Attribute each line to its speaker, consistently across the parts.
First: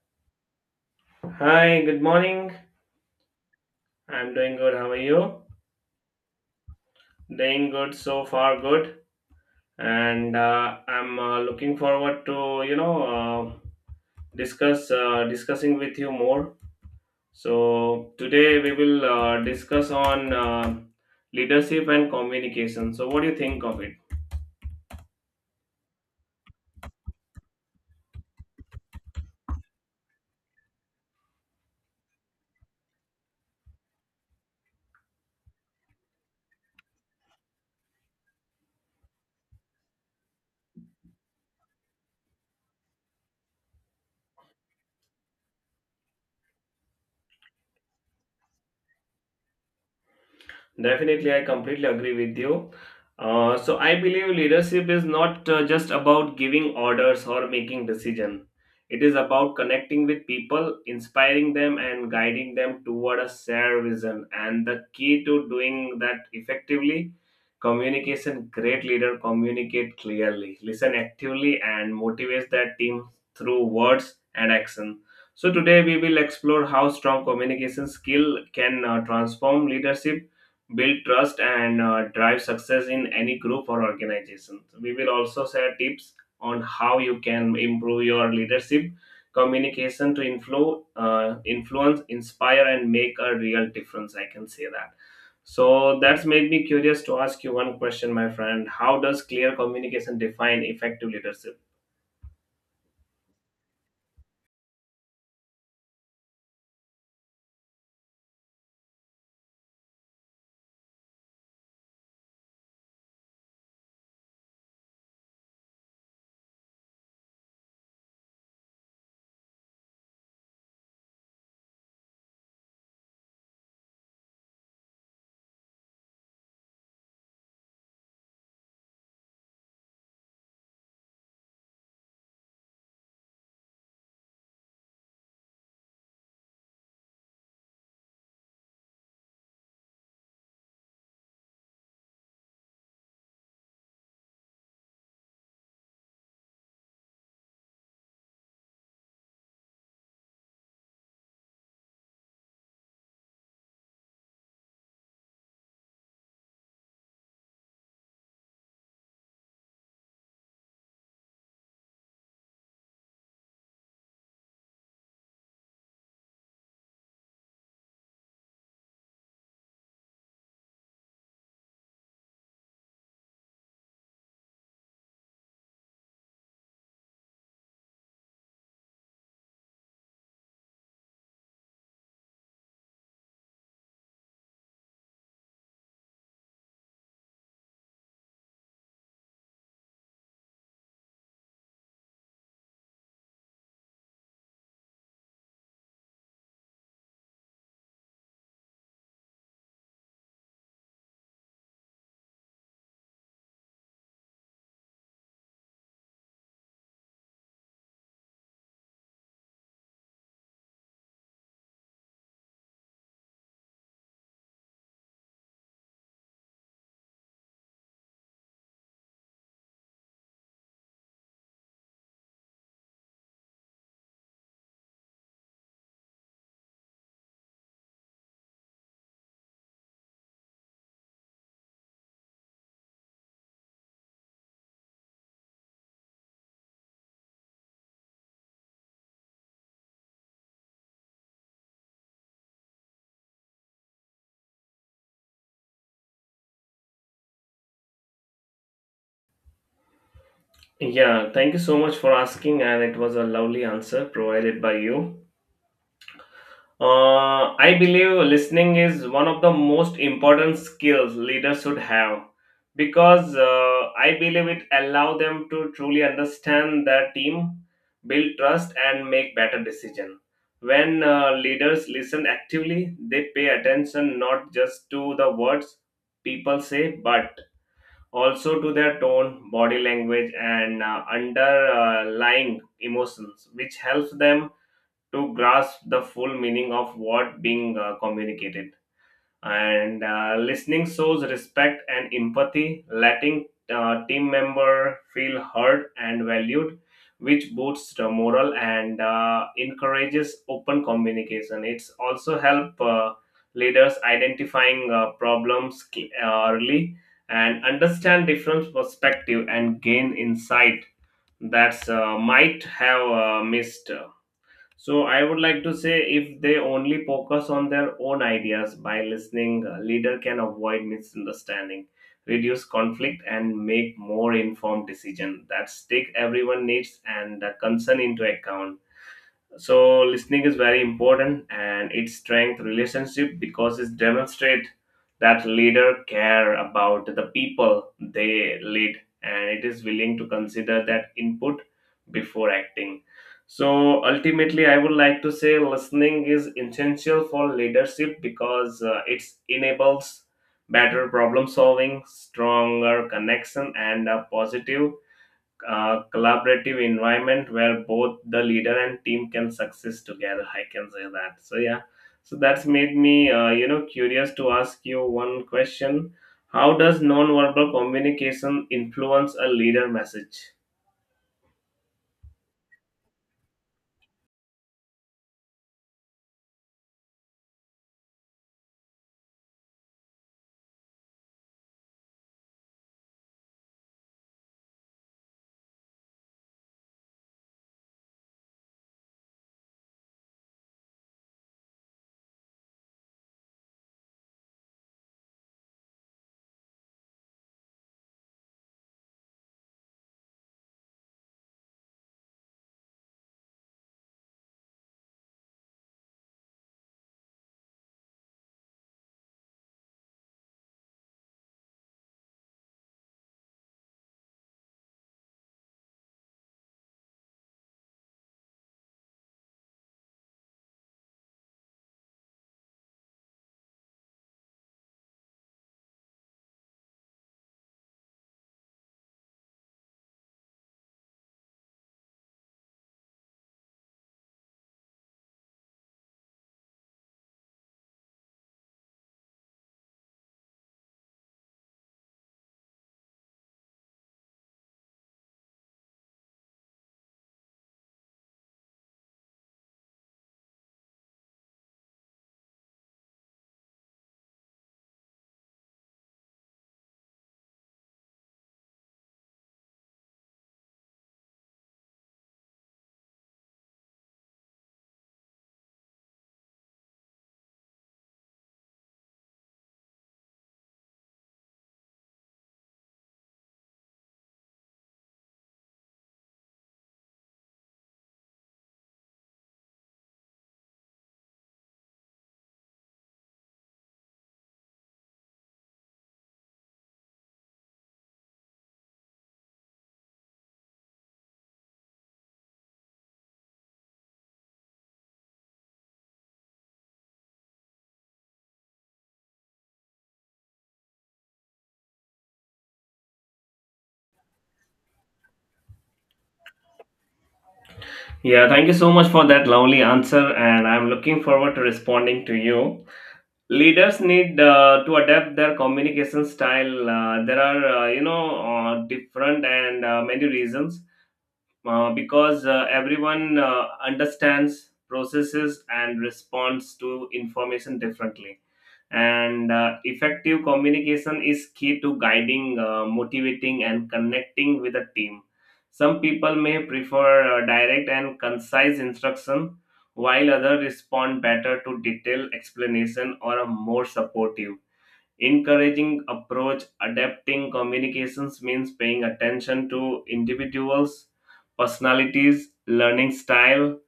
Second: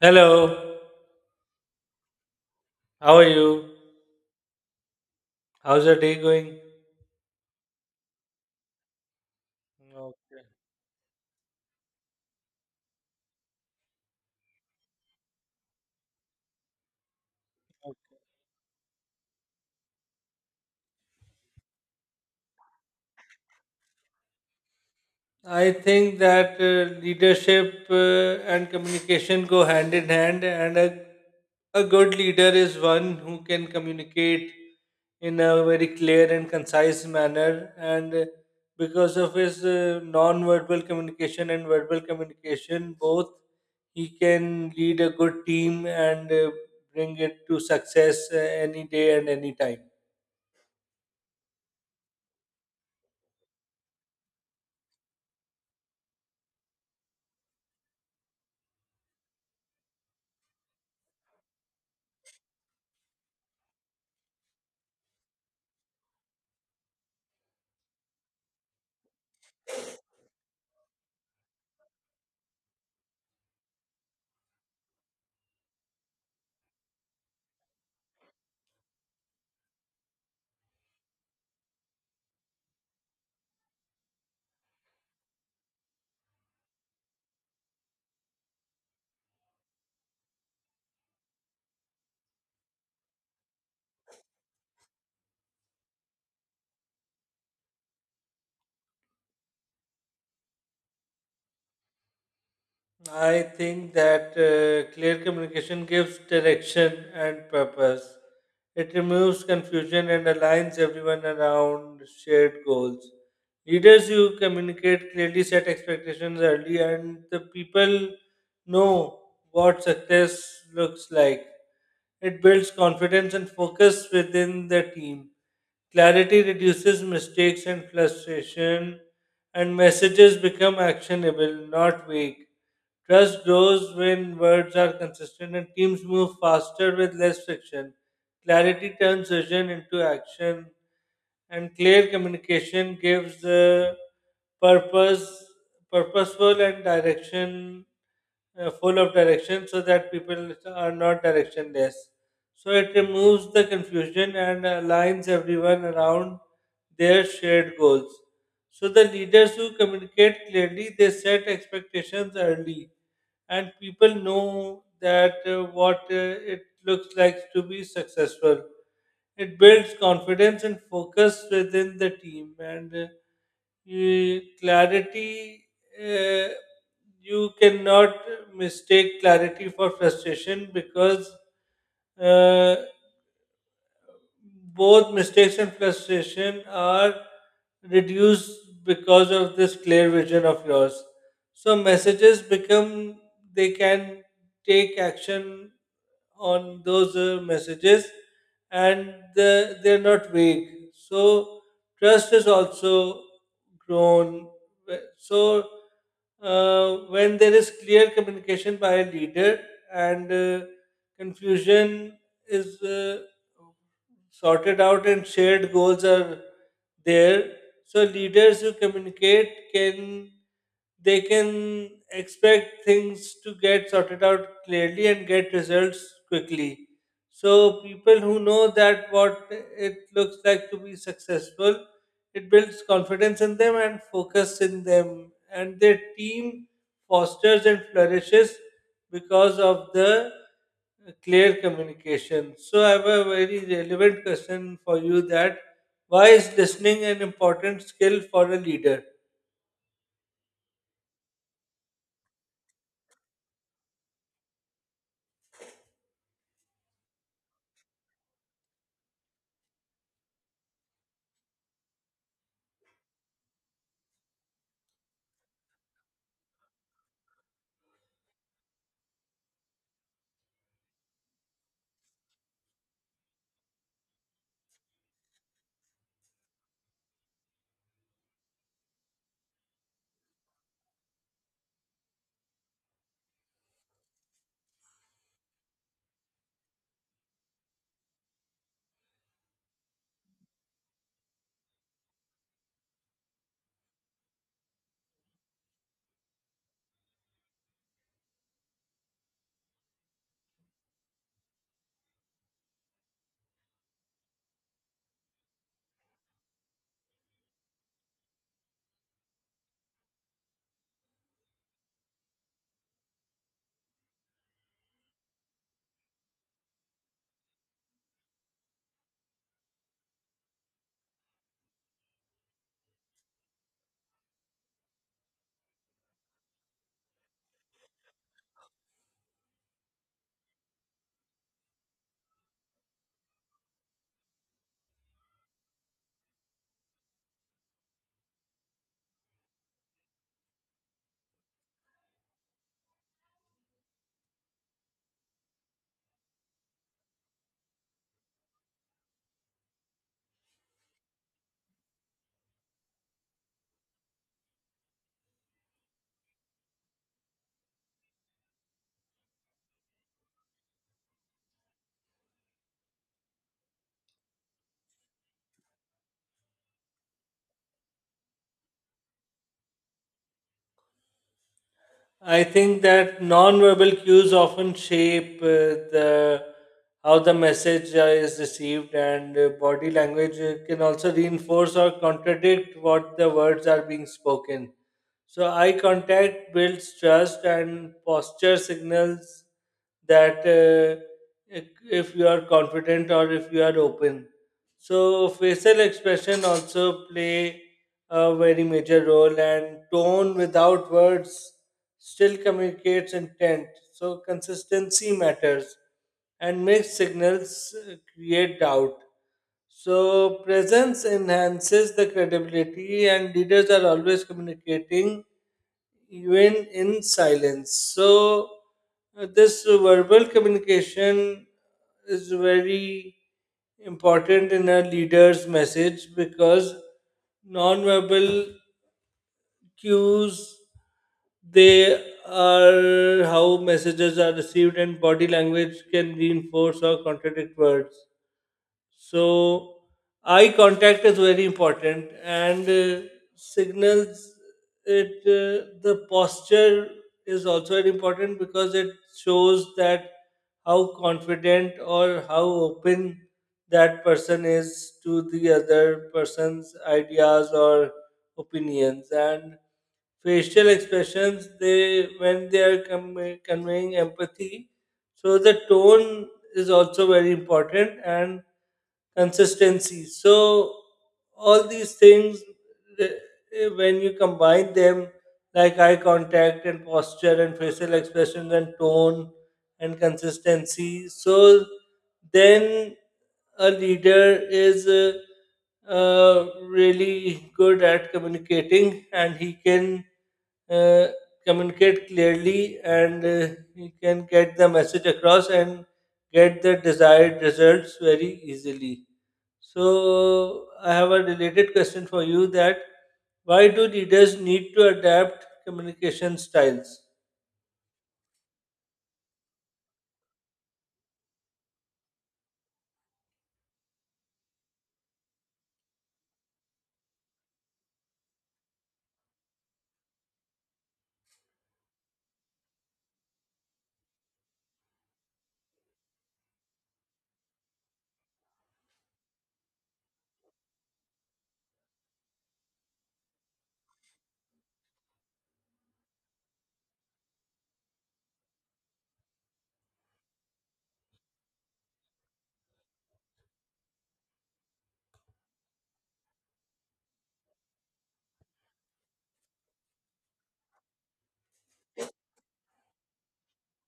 Speaker 1: Hello,
Speaker 2: Hi, good morning.
Speaker 1: how are you?
Speaker 2: I'm doing good. How are you?
Speaker 1: How's your day going?
Speaker 2: Doing good so far, good. And
Speaker 1: Okay.
Speaker 2: I'm looking forward to discussing with you more. So today we will discuss on leadership and communication. So what do you think of it?
Speaker 1: I think that leadership and communication go hand in hand, and a good leader is one who can communicate in a very clear and concise manner. And because of his non verbal communication and verbal communication, both he can lead a good team and bring it to success any day and any time.
Speaker 2: Definitely, I completely agree with you. So I believe leadership is not just about giving orders or making decision. It is about connecting with people, inspiring them, and guiding them toward a shared vision. And the key to doing that effectively, communication. Great leader communicate clearly, listen actively, and motivates their team through words and action. So today we will explore how strong communication skill can transform leadership, build trust, and drive success in any group or organization. We will also share tips on how you can improve your leadership communication to influence, inspire, and make a real difference. I can say that. So that's made me curious to ask you one question, my friend. How does clear communication define effective leadership?
Speaker 1: I think that clear communication gives direction and purpose. It removes confusion and aligns everyone around shared goals. Leaders who communicate clearly set expectations early, and the people know what success looks like. It builds confidence and focus within the team. Clarity reduces mistakes and frustration, and messages become actionable, not vague. Trust grows when words are consistent and teams move faster with less friction. Clarity turns vision into action, and clear communication gives the purpose, purposeful and direction, full of direction, so that people are not directionless. So it removes the confusion and aligns everyone around their shared goals. So the leaders who communicate clearly, they set expectations early, and people know that what it looks like to be successful. It builds confidence and focus within the team, and clarity. Uh, you cannot mistake clarity for frustration, because uh, both mistakes and frustration are reduced because of this clear vision of yours. So messages become, they can take action on those messages, and they're not vague. So trust is also grown. So when there is clear communication by a leader and confusion is sorted out and shared goals are there, so leaders who communicate can, they can expect things to get sorted out clearly and get results quickly. So people who know that what it looks like to be successful, it builds confidence in them and focus in them, and their team fosters and flourishes because of the clear communication. So I have a very relevant question for you: that why is listening an important skill for a leader?
Speaker 2: Yeah, thank you so much for asking, and it was a lovely answer provided by you. I believe listening is one of the most important skills leaders should have because I believe it allows them to truly understand their team, build trust, and make better decisions. When leaders listen actively, they pay attention not just to the words people say, but also to their tone, body language, and underlying emotions, which helps them to grasp the full meaning of what being communicated. And listening shows respect and empathy, letting team member feel heard and valued, which boosts the morale and encourages open communication. It's also help leaders identifying problems early, and understand different perspective and gain insight that's might have missed. So I would like to say, if they only focus on their own ideas by listening, a leader can avoid misunderstanding, reduce conflict, and make more informed decision that take everyone needs and concern into account. So listening is very important, and it strengthens relationship because it demonstrates that leader care about the people they lead, and it is willing to consider that input before acting. So ultimately I would like to say listening is essential for leadership because it enables better problem solving, stronger connection, and a positive collaborative environment where both the leader and team can success together. I can say that. So yeah, so that's made me, you know, curious to ask you one question. How does non-verbal communication influence a leader message?
Speaker 1: I think that non-verbal cues often shape the, how the message is received, and body language can also reinforce or contradict what the words are being spoken. So eye contact builds trust, and posture signals that if you are confident or if you are open. So facial expression also play a very major role, and tone without words still communicates intent. So consistency matters, and mixed signals create doubt. So presence enhances the credibility, and leaders are always communicating even in silence. So, this verbal communication is very important in a leader's message, because non-verbal cues, they are how messages are received, and body language can reinforce or contradict words. So eye contact is very important and signals it. The posture is also very important because it shows that how confident or how open that person is to the other person's ideas or opinions, and facial expressions, they, when they are conveying empathy. So the tone is also very important, and consistency, so all these things, eh, when you combine them, like eye contact and posture and facial expressions and tone and consistency, so then a leader is really good at communicating, and he can uh, communicate clearly, and he can get the message across and get the desired results very easily. So, I have a related question for you: that why do leaders need to adapt communication styles?
Speaker 2: Yeah, thank you so much for that lovely answer, and I'm looking forward to responding to you. Leaders need to adapt their communication style. There are different and many reasons because everyone understands processes and responds to information differently, and effective communication is key to guiding, motivating, and connecting with a team. Some people may prefer direct and concise instruction, while others respond better to detailed explanation or a more supportive, encouraging approach. Adapting communications means paying attention to individuals personalities, learning style,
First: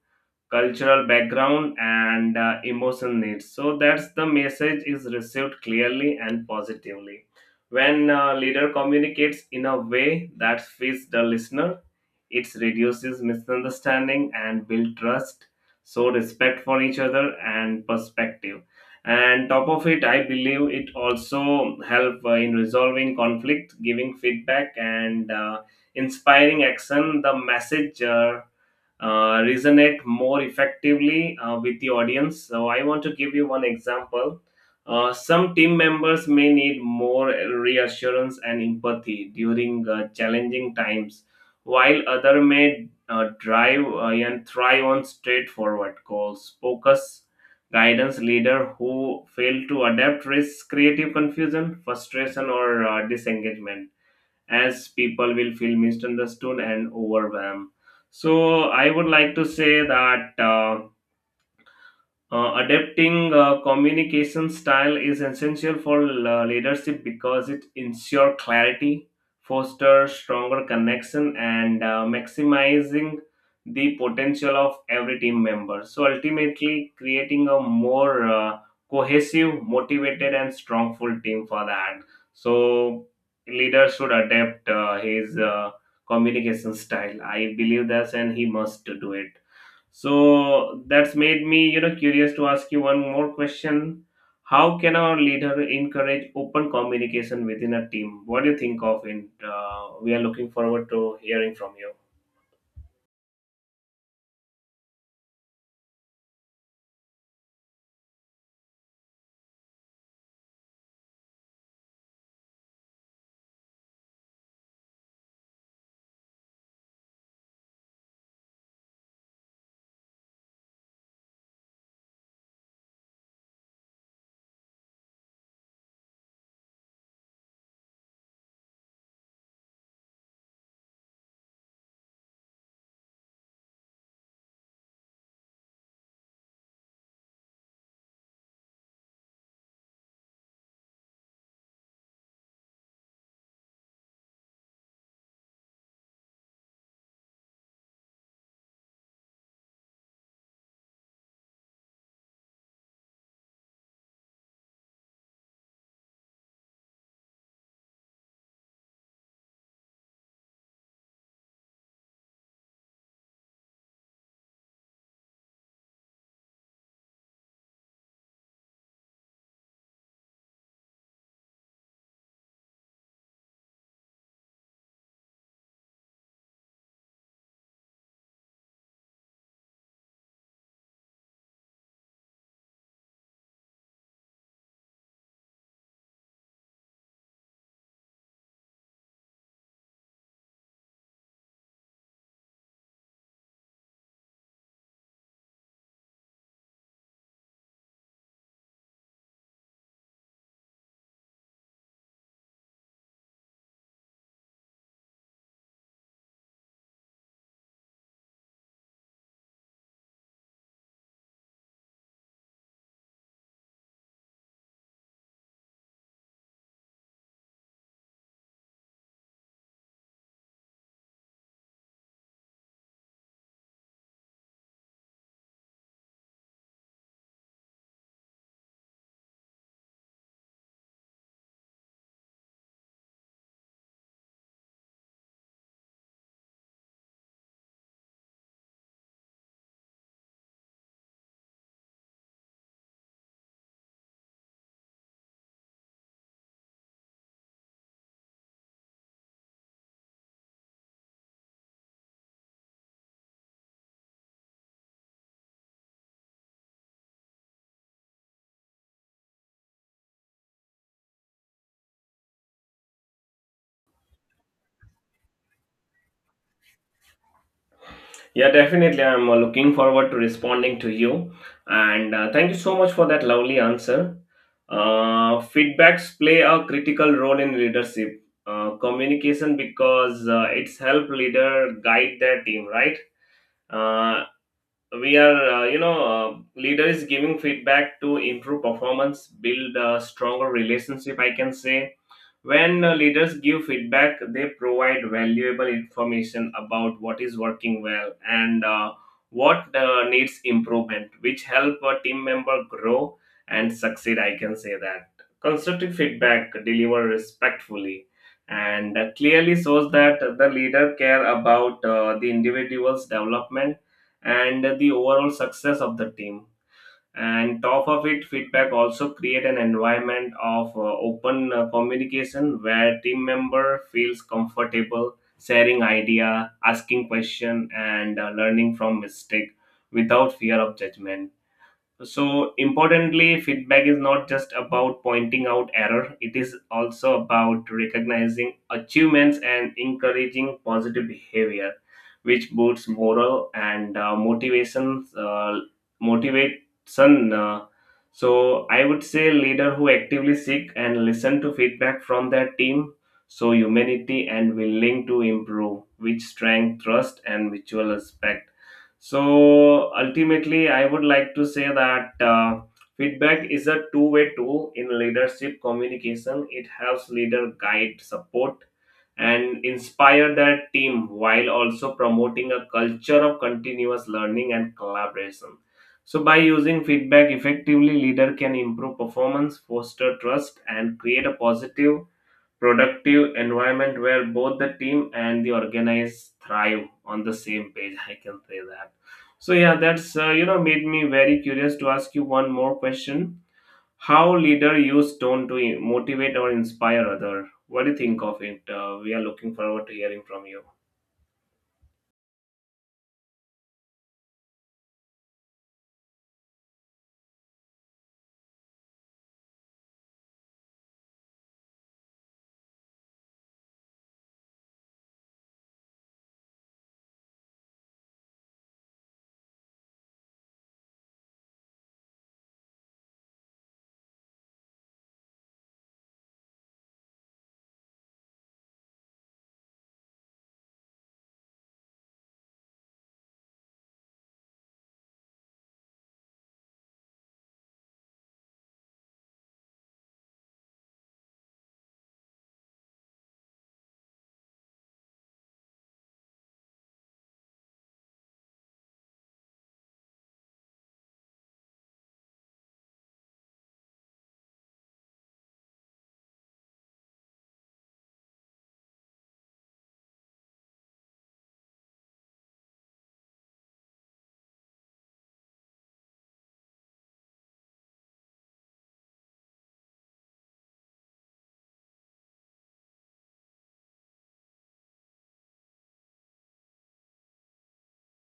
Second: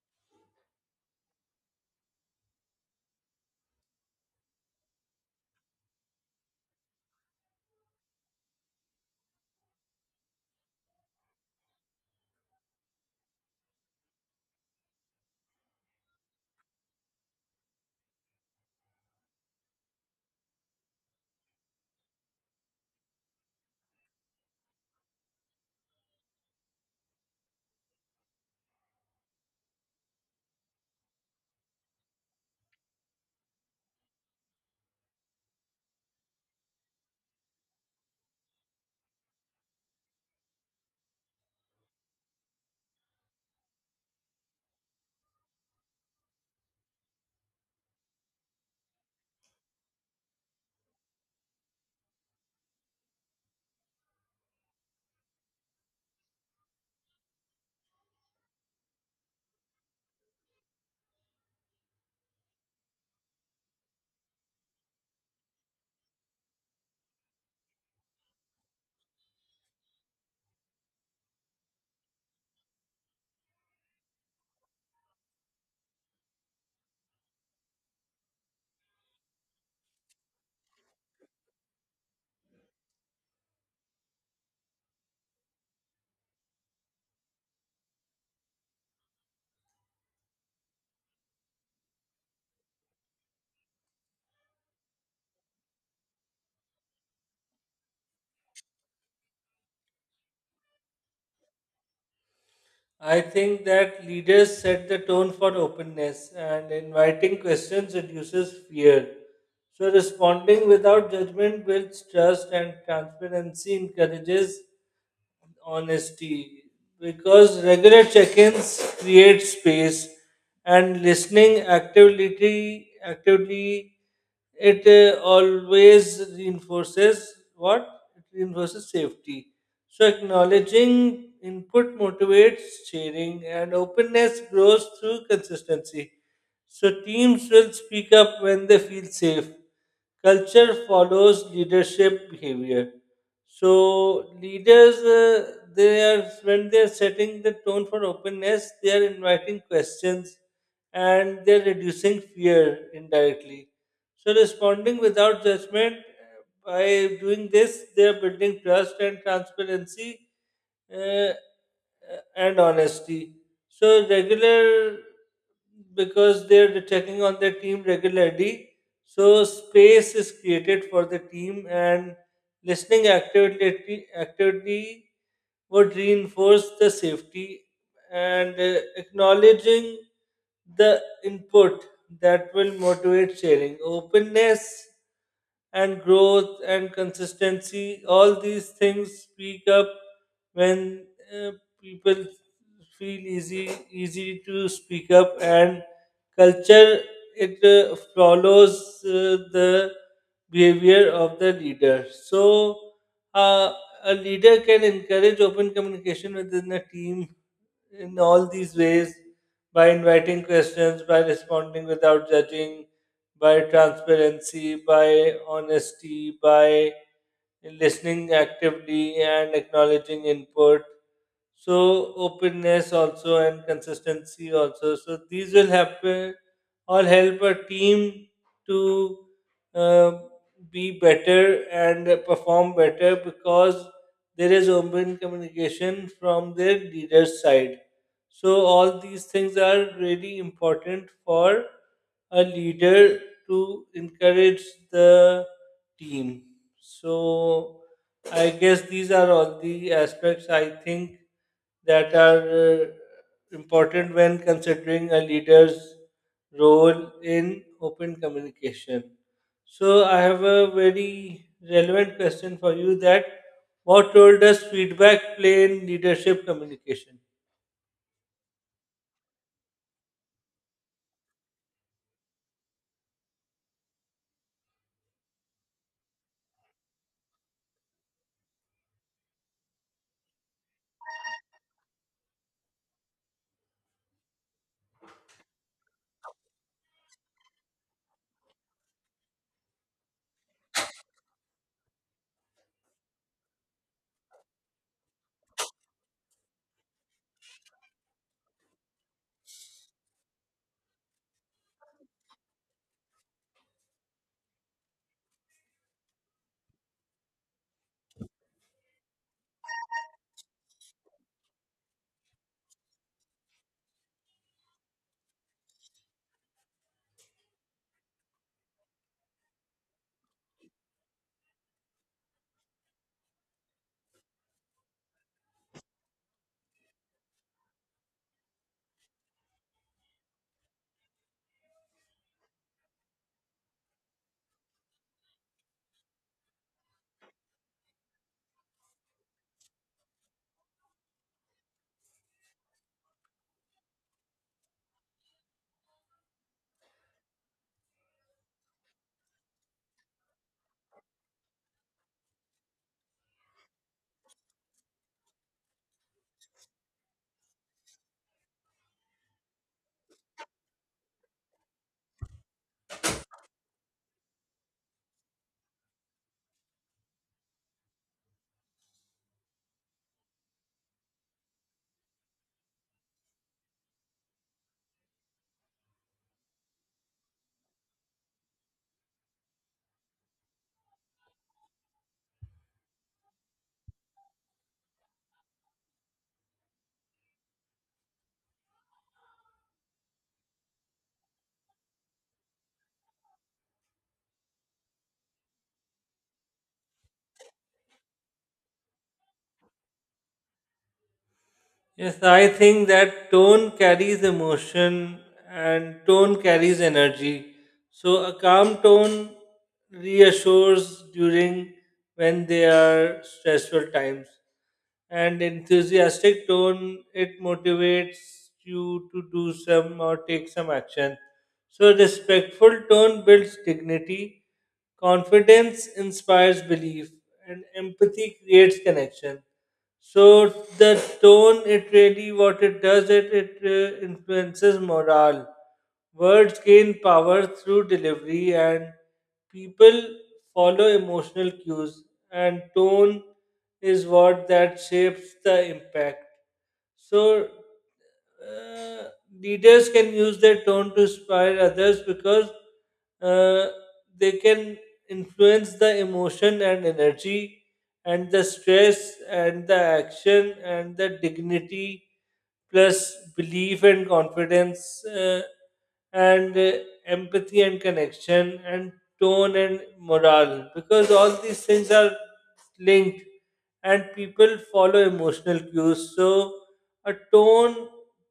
Speaker 2: cultural background, and emotion needs, so that's the message is received clearly and positively. When leader communicates in a way that fits the listener, it reduces misunderstanding and build trust, so respect for each other and perspective. And top of it, I believe it also help in resolving conflict, giving feedback, and inspiring action. The message. Resonate more effectively with the audience. So, I want to give you one example. Some team members may need more reassurance and empathy during challenging times, while other may drive and thrive on straightforward goals. Focus guidance leader who fail to adapt risks creative confusion, frustration, or disengagement, as people will feel misunderstood and overwhelmed. So I would like to say that. Adapting communication style is essential for leadership because it ensures clarity, fosters stronger connection, and maximizing the potential of every team member. So ultimately, creating a more cohesive, motivated, and strongful team for that. So leader should adapt his communication style. I believe that, and he must do it. So that's made me, you know, curious to ask you one more question. How can our leader encourage open communication within a team? What do you think of it? We are looking forward to hearing from you.
Speaker 1: I think that leaders set the tone for openness, and inviting questions reduces fear. So, responding without judgment builds trust, and transparency encourages honesty, because regular check-ins create space, and listening actively, actively, it always reinforces what, it reinforces safety. So acknowledging input motivates sharing, and openness grows through consistency. So teams will speak up when they feel safe. Culture follows leadership behavior. So leaders, they are, when they are setting the tone for openness, they are inviting questions, and they are reducing fear indirectly. So responding without judgment, by doing this, they are building trust and transparency, uh, uh, and honesty. So regular, because they're checking on their team regularly. So space is created for the team, and listening actively, actively would reinforce the safety, and acknowledging the input, that will motivate sharing. Openness and growth and consistency, all these things, speak up when uh, people feel easy to speak up, and culture, it follows the behavior of the leader. So uh, a leader can encourage open communication within a team in all these ways: by inviting questions, by responding without judging, by transparency, by honesty, by listening actively and acknowledging input, so openness also and consistency also, so these will happen, all help a team to uh, be better and perform better because there is open communication from their leader's side. So all these things are really important for a leader to encourage the team. So I guess these are all the aspects I think that are important when considering a leader's role in open communication. So, I have a very relevant question for you: that what role does feedback play in leadership communication?
Speaker 2: Yeah, definitely. I'm looking forward to responding to you. And thank you so much for that lovely answer. Feedbacks play a critical role in leadership. Communication because it's help leader guide their team, right? Uh. We are leader is giving feedback to improve performance, build a stronger relationship. I can say, when leaders give feedback, they provide valuable information about what is working well and what needs improvement, which help a team member grow and succeed. I can say that constructive feedback delivered respectfully and clearly shows that the leader care about the individual's development and the overall success of the team. And top of it, feedback also create an environment of open communication, where team member feels comfortable sharing idea, asking question, and learning from mistake without fear of judgment. So importantly, feedback is not just about pointing out error, it is also about recognizing achievements and encouraging positive behavior, which boosts moral and motivation motivation So I would say leader who actively seek and listen to feedback from their team, so humanity and willing to improve, which strength trust and mutual respect. So ultimately, I would like to say that feedback is a two-way tool in leadership communication. It helps leader guide, support, and inspire their team while also promoting a culture of continuous learning and collaboration. So by using feedback effectively, leader can improve performance, foster trust, and create a positive, productive environment where both the team and the organized thrive on the same page. I can say that. So yeah, that's you know, made me very curious to ask you one more question. How leader use tone to motivate or inspire other? What do you think of it? Uh, we are looking forward to hearing from you.
Speaker 1: Yes, I think that tone carries emotion and tone carries energy. So a calm tone reassures during, when they are stressful times. And enthusiastic tone, it motivates you to do some or take some action. So respectful tone builds dignity, confidence inspires belief, and empathy creates connection. So the tone, it really, what it does, it influences morale. Words gain power through delivery, and people follow emotional cues. And tone is what that shapes the impact. So uh, leaders can use their tone to inspire others, because uh, they can influence the emotion and energy, and the stress and the action and the dignity, plus belief and confidence, and empathy and connection and tone and morale, because all these things are linked, and people follow emotional cues. So a tone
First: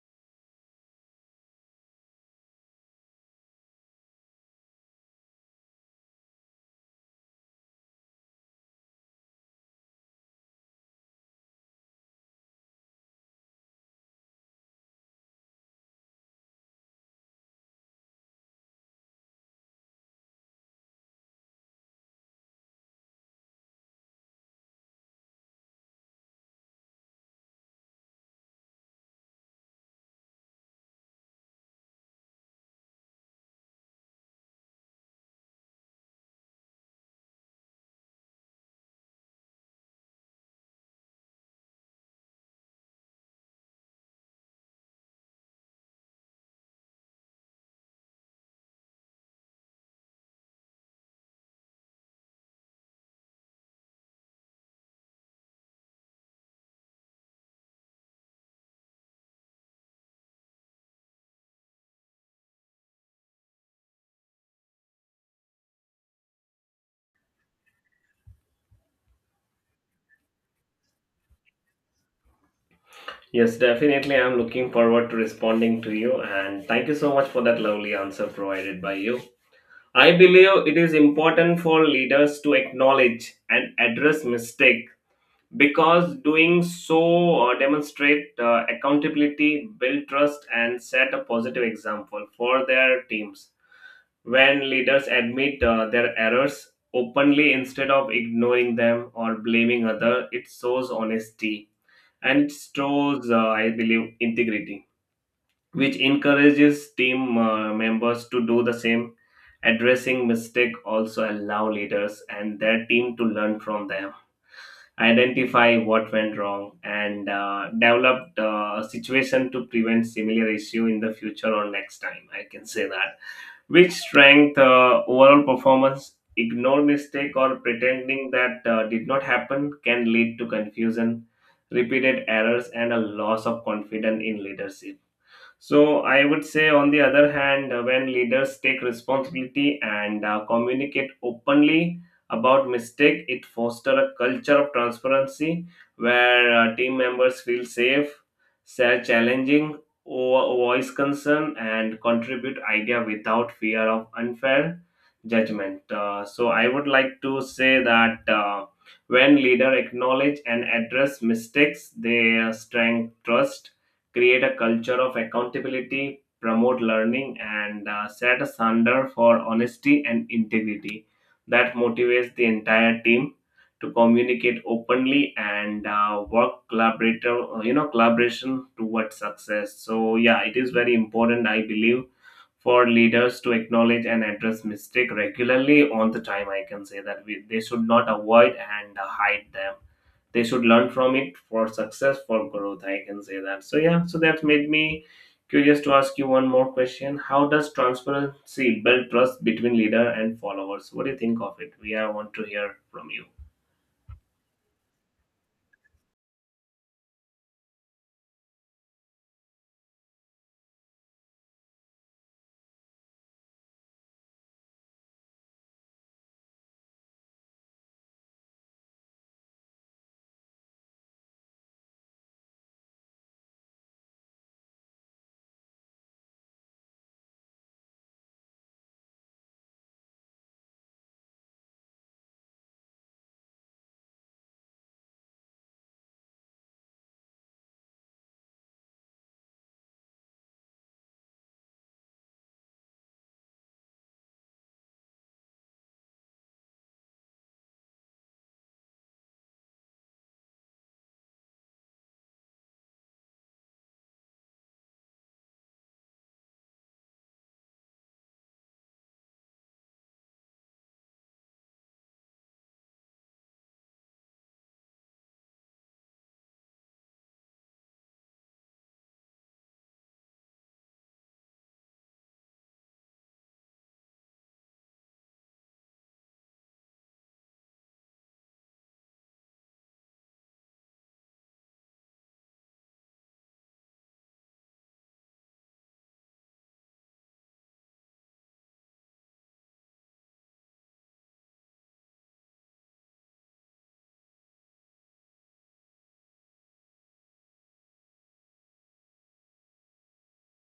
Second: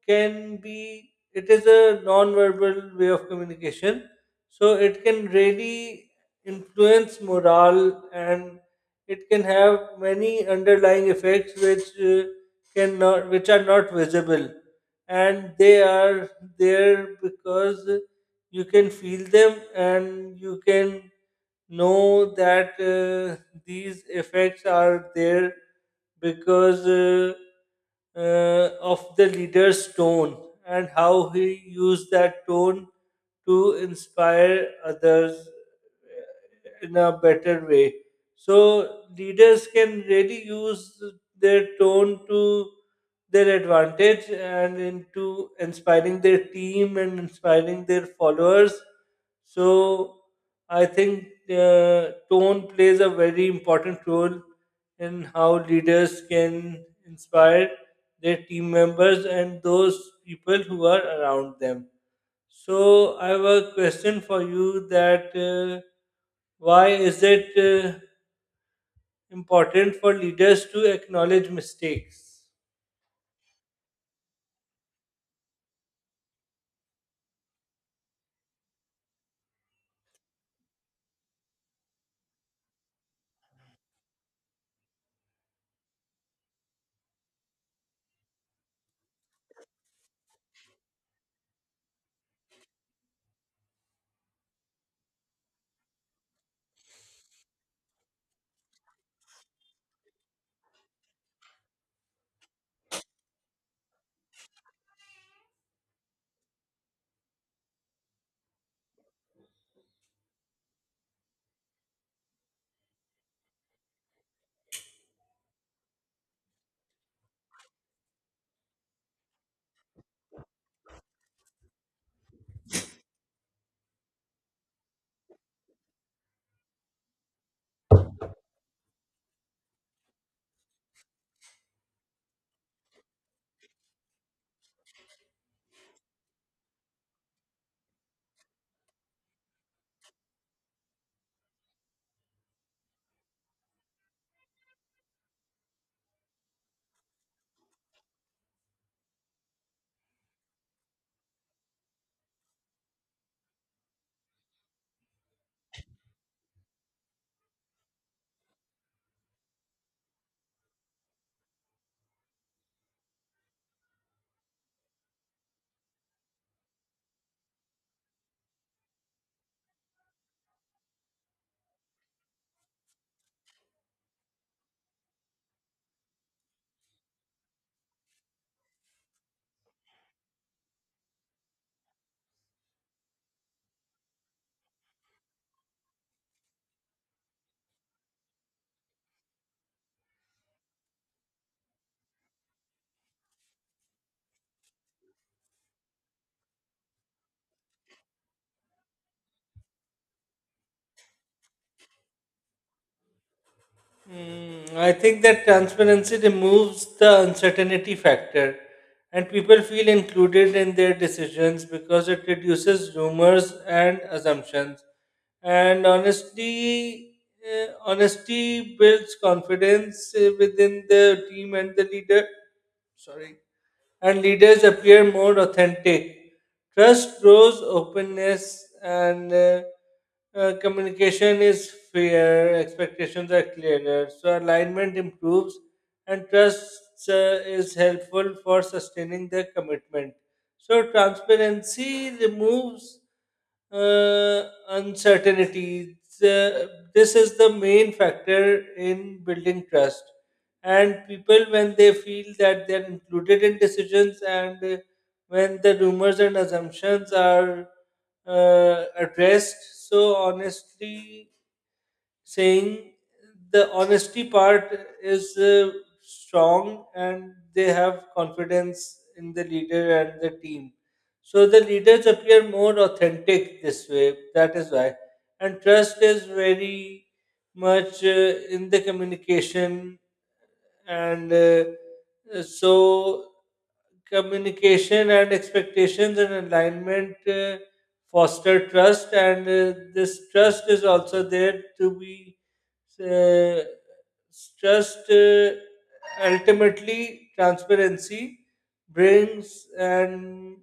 Speaker 1: can be, it is a non-verbal way of communication, so it can really influence morale, and it can have many underlying effects which can not which are not visible, and they are there because you can feel them, and you can know that these effects are there because of the leader's tone and how he used that tone to inspire others in a better way. So leaders can really use their tone to their advantage and into inspiring their team and inspiring their followers. So I think tone plays a very important role in how leaders can inspire their team members and those people who are around them. So I have a question for you: that why is it important for leaders to acknowledge mistakes?
Speaker 2: Yes, definitely, I'm looking forward to responding to you, and thank you so much for that lovely answer provided by you. I believe it is important for leaders to acknowledge and address mistakes because doing so demonstrate accountability, build trust, and set a positive example for their teams. When leaders admit their errors openly instead of ignoring them or blaming other, it shows honesty, and it shows I believe integrity, which encourages team members to do the same. Addressing mistake also allow leaders and their team to learn from them, identify what went wrong, and develop the situation to prevent similar issue in the future or next time. I can say that. Which strength overall performance? Ignore mistake or pretending that did not happen can lead to confusion, repeated errors, and a loss of confidence in leadership. So, I would say, on the other hand, when leaders take responsibility and communicate openly about mistake, it foster a culture of transparency where team members feel safe, share challenging, voice concern, and contribute idea without fear of unfair judgment. So, I would like to say that when leader acknowledge and address mistakes, they strengthen trust, create a culture of accountability, promote learning, and set a standard for honesty and integrity that motivates the entire team to communicate openly and work collaborator, you know, collaboration towards success. So yeah, it is very important, I believe, for leaders to acknowledge and address mistake regularly on the time. I can say that. They should not avoid and hide them, they should learn from it for success, for growth. I can say that. So yeah, so that made me curious to ask you one more question. How does transparency build trust between leader and followers? What do you think of it? We are want to hear from you.
Speaker 1: Mm, I think that transparency removes the uncertainty factor, and people feel included in their decisions, because it reduces rumors and assumptions. And honestly, honesty builds confidence within the team and the leader. Sorry, and leaders appear more authentic. Trust grows, openness and communication is fair, expectations are clearer, so alignment improves, and trust is helpful for sustaining the commitment. So, transparency removes uh, uncertainty. The- this is the main factor in building trust, and people, when they feel that they're included in decisions, and when the rumors and assumptions are addressed, so honestly saying, the honesty part is strong, and they have confidence in the leader and the team. So the leaders appear more authentic this way, that is why, and trust is very much in the communication, and so communication and expectations and alignment foster trust, and this trust is also there to be uh, trust ultimately transparency brings, and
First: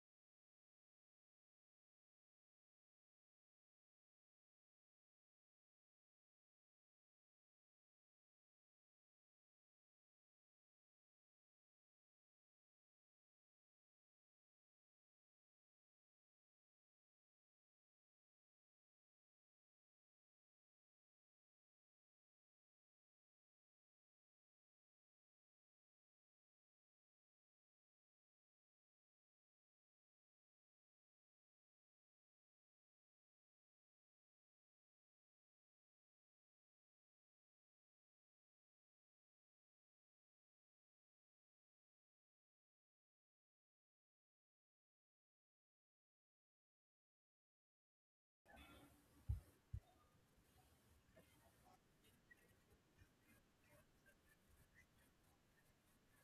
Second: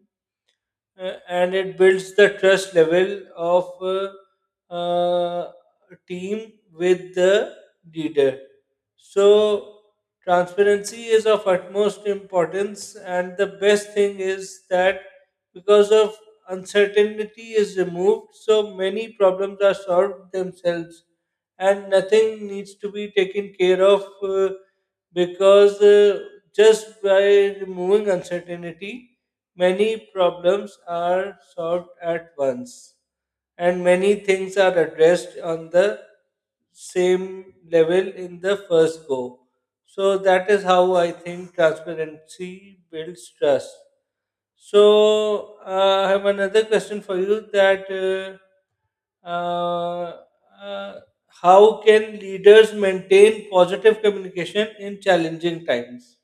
Speaker 1: uh, and it builds the trust level of team with the leader. So transparency is of utmost importance, and the best thing is that because of, uncertainty is removed, so many problems are solved themselves, and nothing needs to be taken care of because just by removing uncertainty, many problems are solved at once, and many things are addressed on the same level in the first go. So, that is how I think transparency builds trust. So I have another question for you: that uh, uh, uh, how can leaders maintain positive communication in challenging times?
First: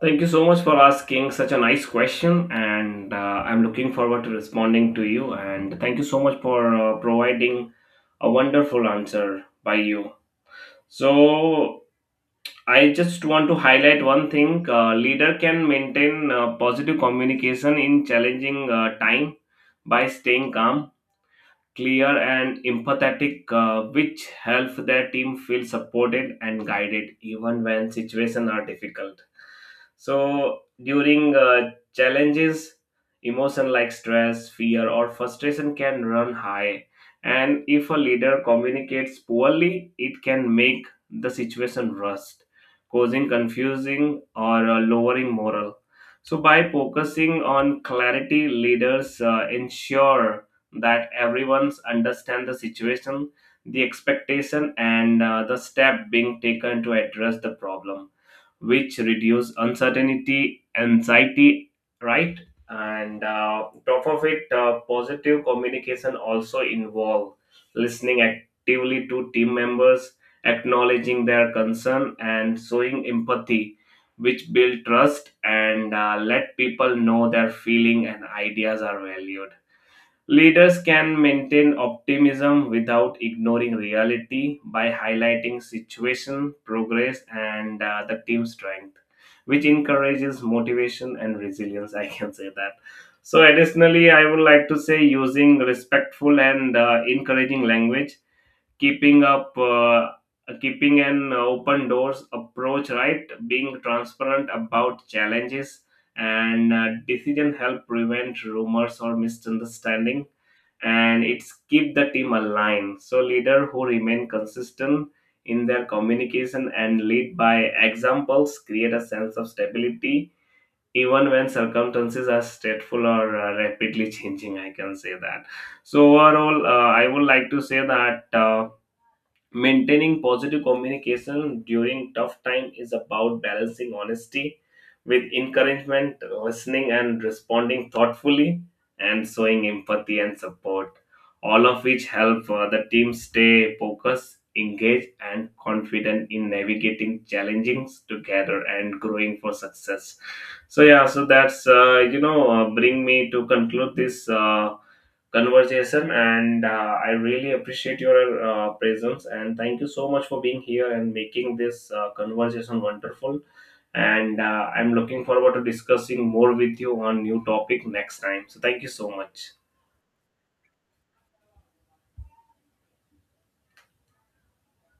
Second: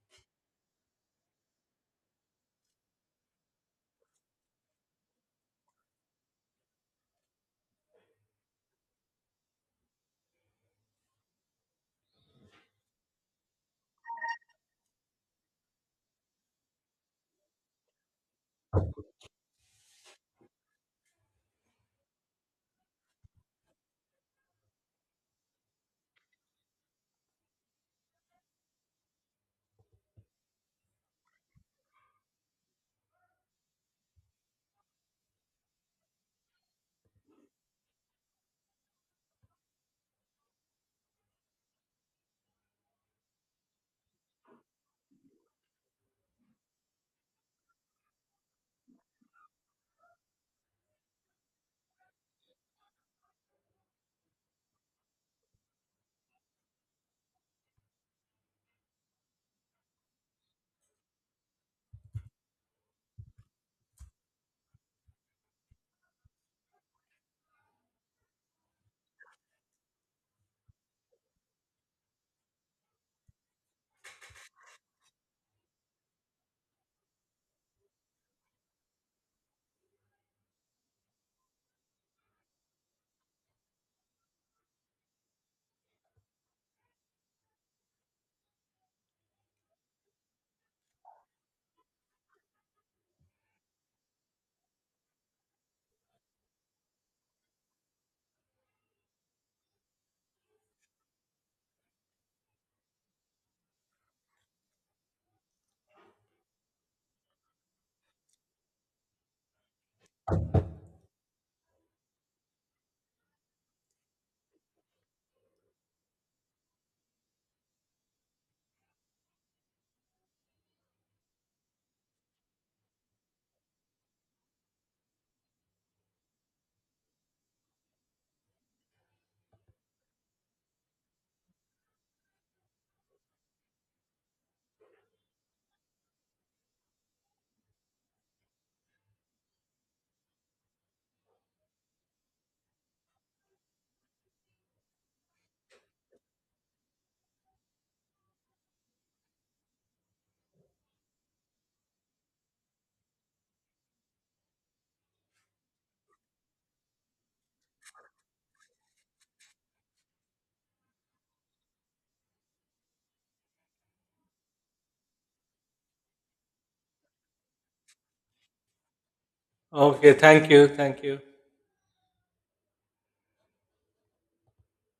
Speaker 2: Thank you so much for asking such a nice question, and I'm looking forward to responding to you, and thank you so much for providing a wonderful answer by you. So I just want to highlight one thing. Leader can maintain positive communication in challenging time by staying calm, clear, and empathetic, which helps their team feel supported and guided even when situations are difficult. So during challenges, emotion like stress, fear, or frustration can run high, and if a leader communicates poorly, it can make the situation rust, causing confusing or lowering morale. So by focusing on clarity, leaders ensure that everyone's understand the situation, the expectation, and the step being taken to address the problem, which reduce uncertainty, anxiety, right? And top of it, positive communication also involve listening actively to team members, acknowledging their concern, and showing empathy, which build trust and let people know their feeling and ideas are valued. Leaders can maintain optimism without ignoring reality by highlighting situation, progress, and the team strength, which encourages motivation and resilience. I can say that. So, additionally, I would like to say, using respectful and encouraging language, keeping up, uh, keeping an open doors approach, right? Being transparent about challenges and decision help prevent rumors or misunderstanding, and it's keep the team aligned. So leader who remain consistent in their communication and lead by examples create a sense of stability even when circumstances are stressful or rapidly changing. I can say that. So overall, I would like to say that. Maintaining positive communication during tough time is about balancing honesty with encouragement, listening and responding thoughtfully, and showing empathy and support, all of which help the team stay focused, engaged, and confident in navigating challenges together and growing for success. So yeah, so that's bring me to conclude this. Conversation, and I really appreciate your presence, and thank you so much for being here and making this conversation wonderful, and I'm looking forward to discussing more with you on new topic next time. So thank you so much.
Speaker 1: Okay, thank you, thank you.